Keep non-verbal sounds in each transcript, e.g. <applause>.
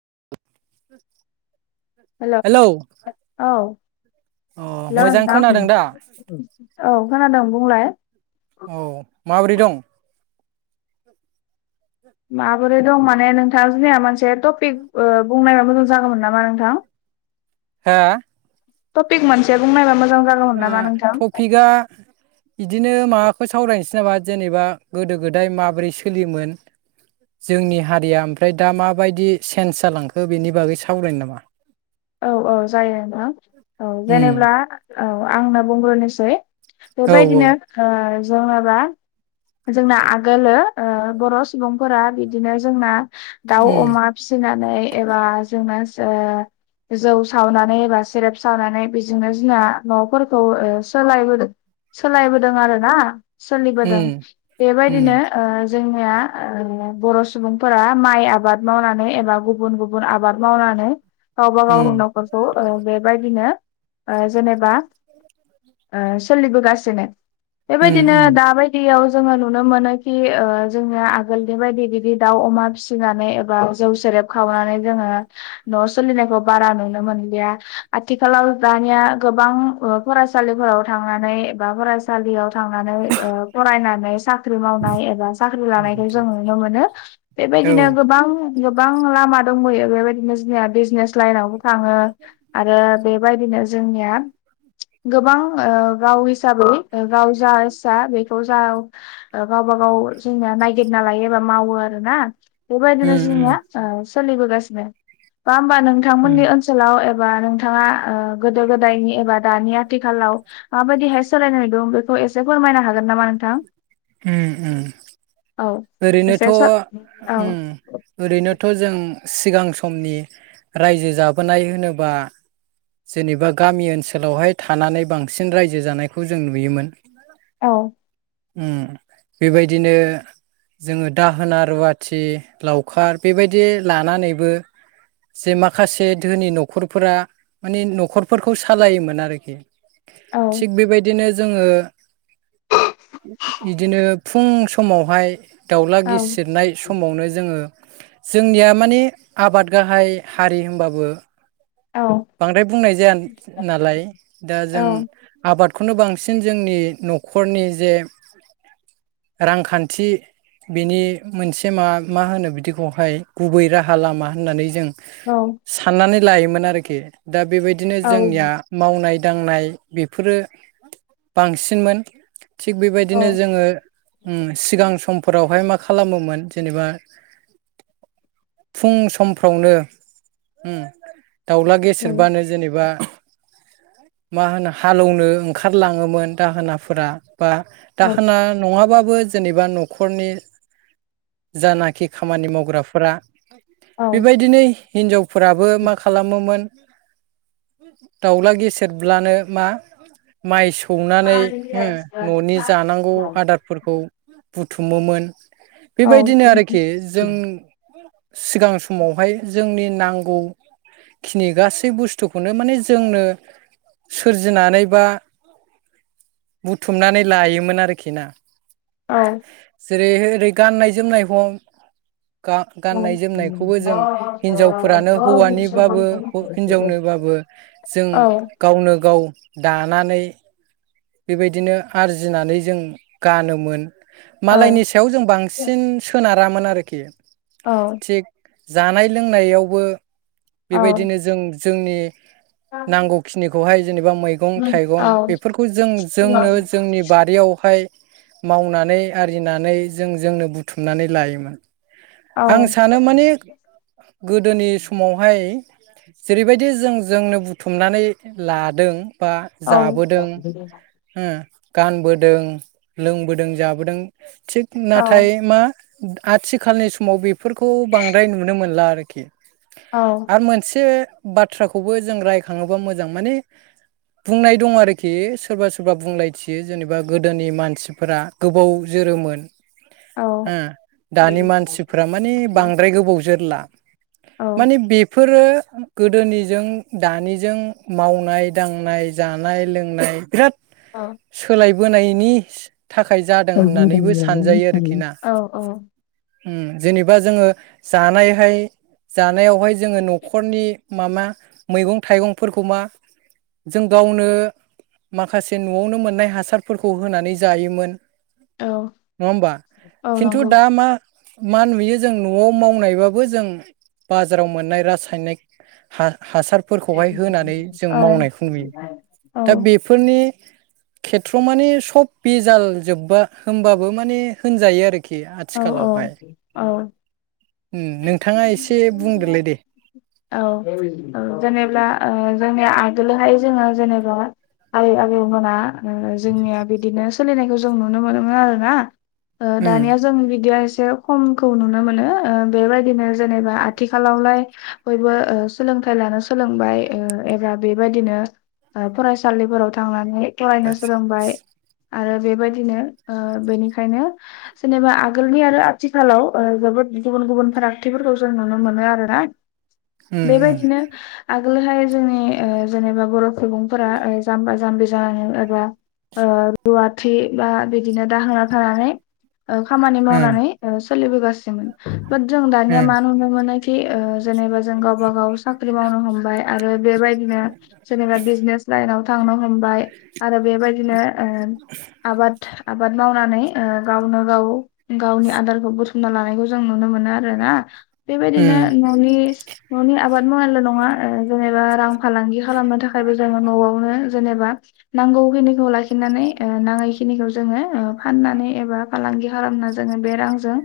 <unintelligible> हेल' औ हेलौ अ हेल' मोजां नोंथां खोनादों दा औ खोनादों बुंलाय औ माबोरै दं माबोरै दं माने नोंथाङा जोंनिया मोनसे टपिक बुंनायबा मोजां जागौमोन नामा नोंथां हा टपिक मोनसे बुंनायबा मोज ओ टपिकआ बिदिनो माबाखौ सावरायनोसै बा जेनेबा गोदो गोदाय माबोरै सोलियोमोन जोंनि हारिया ओमफ्राय दा माबायदि चेन्स जालांखो बेनि बागै सावरायनो नामा औ औ जायो नोंथां औ उम जेनेब्ला औ आंनो बुंग्रोनिसै औ औ बेबायदिनो ओ जेनेबा जोंना आगोलो ओ बर' सुबुंफोरा बिदिनो जोंना दाउ उम अमा फिसिनानै एबा जोंनास ओ जौ सावनानै एबा सेरेप सावनानै बेजोंनो जोंना न'फोरखौ सोलायबोदों सोलायबोदों आरो ना सोलिबोदों उम उम बेबायदिनो ओ जोंनिया ओ बर' सुबुंफोरा माइ आबाद मावनानै एबा गुबुन गुबुन आबाद मावना नै गावबा उम गावनि न'खरखौ ओ बेबायदिनो ओ जेनेबा <inaudible> ओ सोलिबोगासिनो उम बेबायदिनो उम दा औ बायदियाव जोङो नुनो मोनोखि ओ जोंङिया आगोलनि बायदि बिदि दाउ अमा फिसिनानै एबा जौ से रेब खावनानै जोङो नस सोलिनायखौ बारा नुनो मोनलिया आथिखालाव दानिया गोबां ओ फरायसालिफोराव थां नानेै एबा फरायसालियाव थांनानै ओ फरायनानै साख्रि मावनाय एबा साख्रि उम लानायखौ जों नुनो मोनो बेबाय दिनो गोबां गोबां लामा दंबयो बेबायदिनो जोंनिया बिजनेस लाइनावबो थाङो आरो बेबायदिनो जोंनिया गोबां ओ गाव हिसाबै गाव जा इस्सा बेखौ जा गावबा गाव जोंनिया नायागिरना लायो एबा मावो आरो ना बेबायदिनो उम जोंनिया सोलिबोगासिनो बा होमबा उम नोंथांमोननि ओनसोलाव एबा नोंथाङा ओ गोदो गोदायनि एबा दानि आथिखालाव माबायदिहाय सोलायनाय दं बेखौ एसे फोरमायनो हागोन नामा नोंथां? ओम - ओम औ ओरैनोथ' एसे स औ ओरैनो थ' जों सिगां समनि रायजो जाबोनाय होनोबा जेनेबा गामि ओनसोलावहाय थानानै बांसिन रायजो जानायखौ जों नुयोमोन। औ उम बेबायदिनो जोङो दाहोना रुवाथि लावखार बेबायदि लानानैबो जे माखासे धोनि नखरफोरा माने नखरफोरखौ सालायोमोन आरोखि। औ थिग बेबायदिनो जोङो बिदिनो फुं समावहाय दाउला औ गिसिरनाय समावनो जोङो जोंनिया माने आबाद गाहाय हारि होमबाबो औ बांद्राय बुंनाय जाया नालाय दा औ जों आबाद खौनो बांसिन जोंनि नखरनि जे रांखान्थि बेनि मोनसे मा मा होनो बिदिखौहाय गुबै राहा लामा होननानै जों औ साननानै लायोमोन आरोखि दा बेबायदिनो जोंनिया मावनाय दांनाय बेफोरो बांसिनमोन थिग औ बेबायदिनो जोङो उम सिगां समफोरावहाय मा खालामोमोन जेनेबा फुं समफ्रावनो दाउला गेसेेरबानो जेनेबा मा होनो हालोवनो ओंखारलाङोमोन दाहोनाफोरा बा दाहोना नङाबाबो जो जेनेबा नखरनि जानाखि खामानि मावग्राफोरा बेबायदिनो हिनजावफोराबो माखासे मोमोन दावला गेसेरब्लानो मा माय सौवो सौनानै ननि औ जानांगौ औ। आदारफोरखौ बुथुमोमोन। औ बेबायदिनो आरोखि जों सिगां समावहाय जोंनि नांगौ। खिनि गासै बुस्थुखौनो माने जोंनो सोरजिनानै बा बुथुमनानै लायोमोन आरोखि ना। जेरै ओरै गाननाय जोमनायखौ। गा गाननाय जोमनायखौबो जों हिनजावफोरानो हौवानि बाबो हिनजावनोबाबो जों गावनो गाव दानानै बेबायदिनो आरजिनानै जों गानोमोन। मालायनि सायाव जों बांसिन सोनारामोन आरोखि। औ थिग जानाय लोंनायावबो औ बेबायदिनो जों जोंनि नांगौखिनिखौहाय जेनेबा मैगं नंगौ औ थाइगं औ बेफोरखौ जों जोंनो जोंनि बारियाव खौहाय मावनानै आरिनानै जों जोंनो बुथुमनानै लायोमोन। आं सानो माने गोदोनि समावहाय जेरैबायदि जों जोंनो बुथुमनानै लादों। बा जाबोदों ओ। गानबोदों लोंबोदों जाबोदों थिग नाथाय मा आथिखालनि समाव बेफोरखौ बांद्राय नुनो मोनला आरोखि। आरो मोनसे बाथ्राखौबो जों रायखाङोबा मोजां माने बुंनाय दं आरोखि सोरबा सोरबा बुंलायथियो जेनेबा गोदोनि मानसिफोरा गोबाव जोरोमोन हो दानि मानसिफोरा माने बांद्राय गोबाव जोरला माने बेफोरो गोदोनिजों दानिजों मावनाय दांनाय जानाय लोंनाय बिराद सोलायबोनायनि थाखाय जादों होननानैबो सानजायो आरोखि ना ह्म जेनेबा जोङो जानायहाय जानायावहाय जोङो न'खरनि मामा मैगं थायगंफोरखौ मा जों गावनो माखासे न'आवनो मोननाय हासारफोरखौ होनानै जायोमोन। नङा होमबा खिन्तु दा मा मा नुयो जों न'आव मावनायबाबो जों बाजाराव मोननाय रासायनेक हा हासारफोरखौहाय होनानै जों मावनायखौ नुयो दा बेफोरनि खेथ्र'आव माने सब बेजाल जोब्बा होमबाबो माने होनजायो आरो। औ औ औ। औ उम नोंथाङा एसे बुंदोलाय दे औ जेनेब्ला ओ जोंनि आगोलोहाय जोङो जेनेबा आबै आबौमोना ओ जोंनिया बिदिनो सोलिनायखौ जों नुनो मोनोमोन आरोना। ओ उम दानिया जों बिदिया एसे खमखौ नुनो मोनो ओ बेबायदिनो जेनेबा आथिखालावलाय बयबो ओ सोलोंथाय लानो सोलोंबाय ओ एबा बेबायदिनो ओ फरायसालिफोराव थांनानै उम फरायनो सोलोंबाय आरो बेबायदिनो ओ बेनिखायनो जेनेबा आगोलनि आरो आथिखालाव ओ जोबोद गुबुन गुबुन फारागथिफोरखौ जों नुनो मोनो आरोना। बेबायदिना आग गोलहाय जोंनि ओ जेनेबा बर' सुबुंफोरा जामबा जामबि जानानै एबा ओ रुवाथि बा बिदिनो दाहोना थानानै औ खामानि मावनानै ओ सोलिबोगासिनोमोन बत जों दानिया मा नुनो मोन्नायखि ओ जेनेबा जों गावबा गाव साख्रि मावनो हमबाय आरो बेबायदिनो जेनेबा बिजनेस लायनाव थां नो हमबाय आरो बेबायदिनो ओं आबाद आबाद मावनानै ओ गावनो गाव गावनि आदारखौ बुथुमना लानायखौ जों नुनो मोनो आरो ना। बेबायदिनो न'नि न'नि आबाद मावनायल' नङा ओ जेनेबा रां फालांगि खालामनो थाखाय रुजागोन न'आवनो। जेनेबा नांगौखिनिखौ लाखिनानै ओ नाङैखिनिखौ जोङो ओ फाननानै एबा फालांगि खालामना जोङो बे रांजों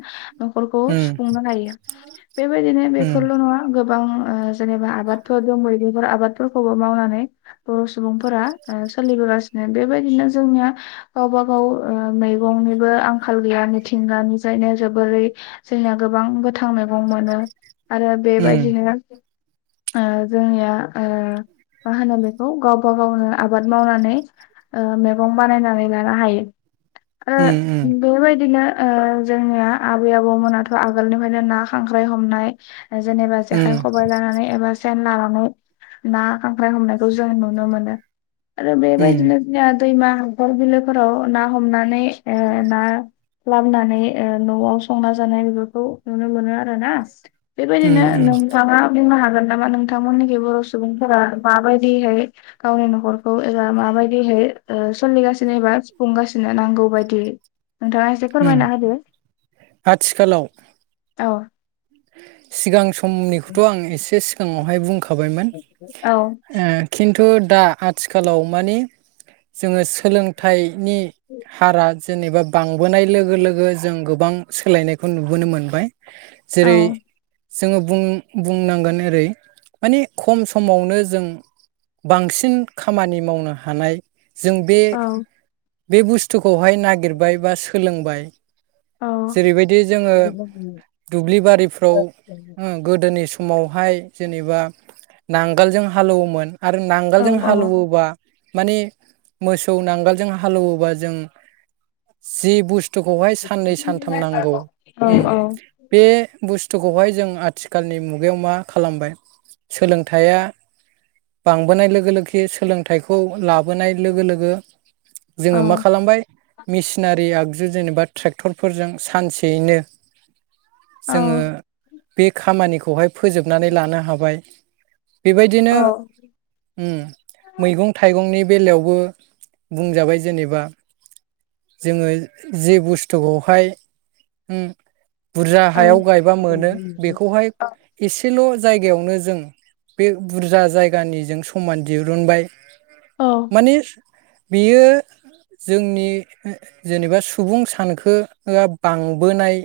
न'खरखौ उम सुफुंनो हायो बेबायदिनो बेफोरल' नङा गोबां ओ जेनेबा आबादफोर दंबायो। बेफोर आबादफोरखौबो मावनानै बर' सुबुंफोरा ओ सोलिबोगासिनो बेबायदिनो जोंनिया गावबागाव ओ मैगौं बो आंखाल गैया मिथिंगानिफ्रायनो जोबोरै जोंनिया गोबां गोथां मैगं मोनो। आरो उम बेबायदिनो ओ जोंनिया ओ मा होनो बेखौ गावबागावनो आबाद मावनानै ओ मैगं बानायनानै लानो हायो। आरो उम उम। बेबायदिनो ओ जोंनिया आबै आबौमोनाथ' आगोलनिफ्रायनो ना खांख्राय हमनाय जेनेबा जेखाय खबाय लानानै एबा सेन लानानै ना खांख्राय हमनायखौ जों नुनो मोनो। आरो बेबायदिनो जोंहा दैमा हाखर बिलोफोराव ना हमनानै ओ ना लाबोनानै ओ न'आव संना जानाय बेफोरखौ नुनो मोनो आरोना। उम बेबायदिनो उम नोंथाङा बुंनो हाग गोन नामा नोंथांमोननिखै बर' सुबुंफोरा माबायदिहाय गावनि न'खरखौ एबा माबायदिाय हाय ओ सोलिगासिनो एबा सुफुंगासिनो नांगौ बायदियै। नोंथाङा एसे उम फोरमायना होदो आथिखालाव औ। सिगां समनिखौथ' आं एसे सिगाङावहाय बुंखाबायमोन औ ओ खिन तु दा आथिखालाव माने जोङो सोलोंथायनि हारा जेनेबा बांबोनाय लोगो लोगो जों गोबां सोलायनायखौ नुबोनो मोनबाय। औ जेरै जोङो बुं बुंनांगोन ओरै माने खम समावनो जों बांसिन खामानि मावनो हानाय। जों बे औ बे बुस्थुखौहाय नागिरबाय बा सोलोंबाय। औ जेरै बायदि जोङो दुब्लि बारिफ्राव गोदोनि सम समावहाय जेनेबा नांगोलजों हालौवोमोन। आरो नांगोलजों औ हालौवोबा। माने मोसौ नांगोलजों हालेवोबा जों जि बुस्थु सानै सानथाम नांगौ औ औ बे बुस्थुखौहाय जों आथि आथिखालनि मुगायाव मा खालामबाय सोलोंथाइया। बांबोनाय लोगो लोगो सोलोंथाइखौ लाबोनाय लोगो लोगो। औ जोङो मा खालामबाय मेसिनारि आगजु जेनेबा ट्रेक्टर फोरजों सानसेयैनो जोङो। बे खामानिखौहाय फोजोबनानै लानो हाबाय। बेबायदिनो मैगं थाइगंनि बेलायावबो बुंजाबाय जेनेबा जोङो जे बुस्थुखौ हाय। बुरजा औ हायाव गायबा मोनो बेखौहाय एसेल'। जायगायावनो जों बे बुरजा जायगानिजों समान दिहुनबाय। औ माने। बेयो जोंनि जेनेबा सुबुं सानखो। बांबोनाय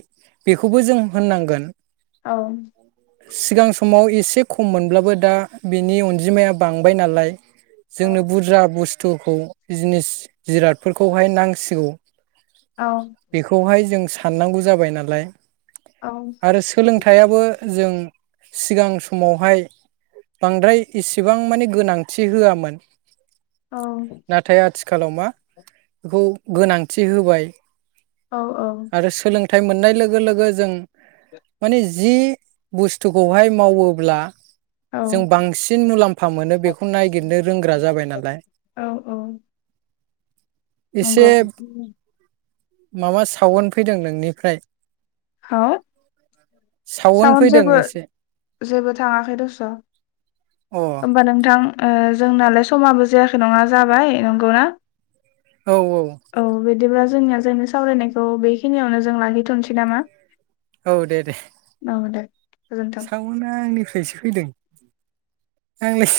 बेखौबो जों होननांगोन। औ। सिगां समाव एसे खम मोनब्लाबो दा बिनि अनजिमाया बांबाय नालाय। औ जोंनो बुरजा बुस्थुखौ बिजनेस जिरादफोरखौहाय नांसिगौ। औ। बेखौहाय जों साननांगौ जाबाय नालाय। औ आरो सोलोंथाइआबो जों सिगां समावहाय बांद्राय इसेबां माने गोनांथि होआमोन। नाथाय आथिखालाव। आथिखालाव मा बेखौ गोनांथि होबाय। औ औ। फिथाइ मोननाय लोगो लोगो जों माने। जि बुस्थुखौहाय मावोब्ला। जों औ बांसिन मुलाम्फा मोनो बेखौ नागिरनो रोंग्रा जाबाय नालाय। औ औ। एसे नोंगौ। माबा सावोन फैदों नोंनिफ्राय। सावन फैदों जेबो एसे जेबो थाङाखै दस' अ औ होनबा नोंथां। जोंनालाय समाबो जायाखै नङा जाबाय नंगौना। औ औ। जोंनिया जोंनि सावरायनायखौ बेखिनियावनो जों लाहिथ'नोसै नामा। औ दे दे। औ दे गोजोन्थों सावना आंनिफ्रायसो फैदों आंलाय। सो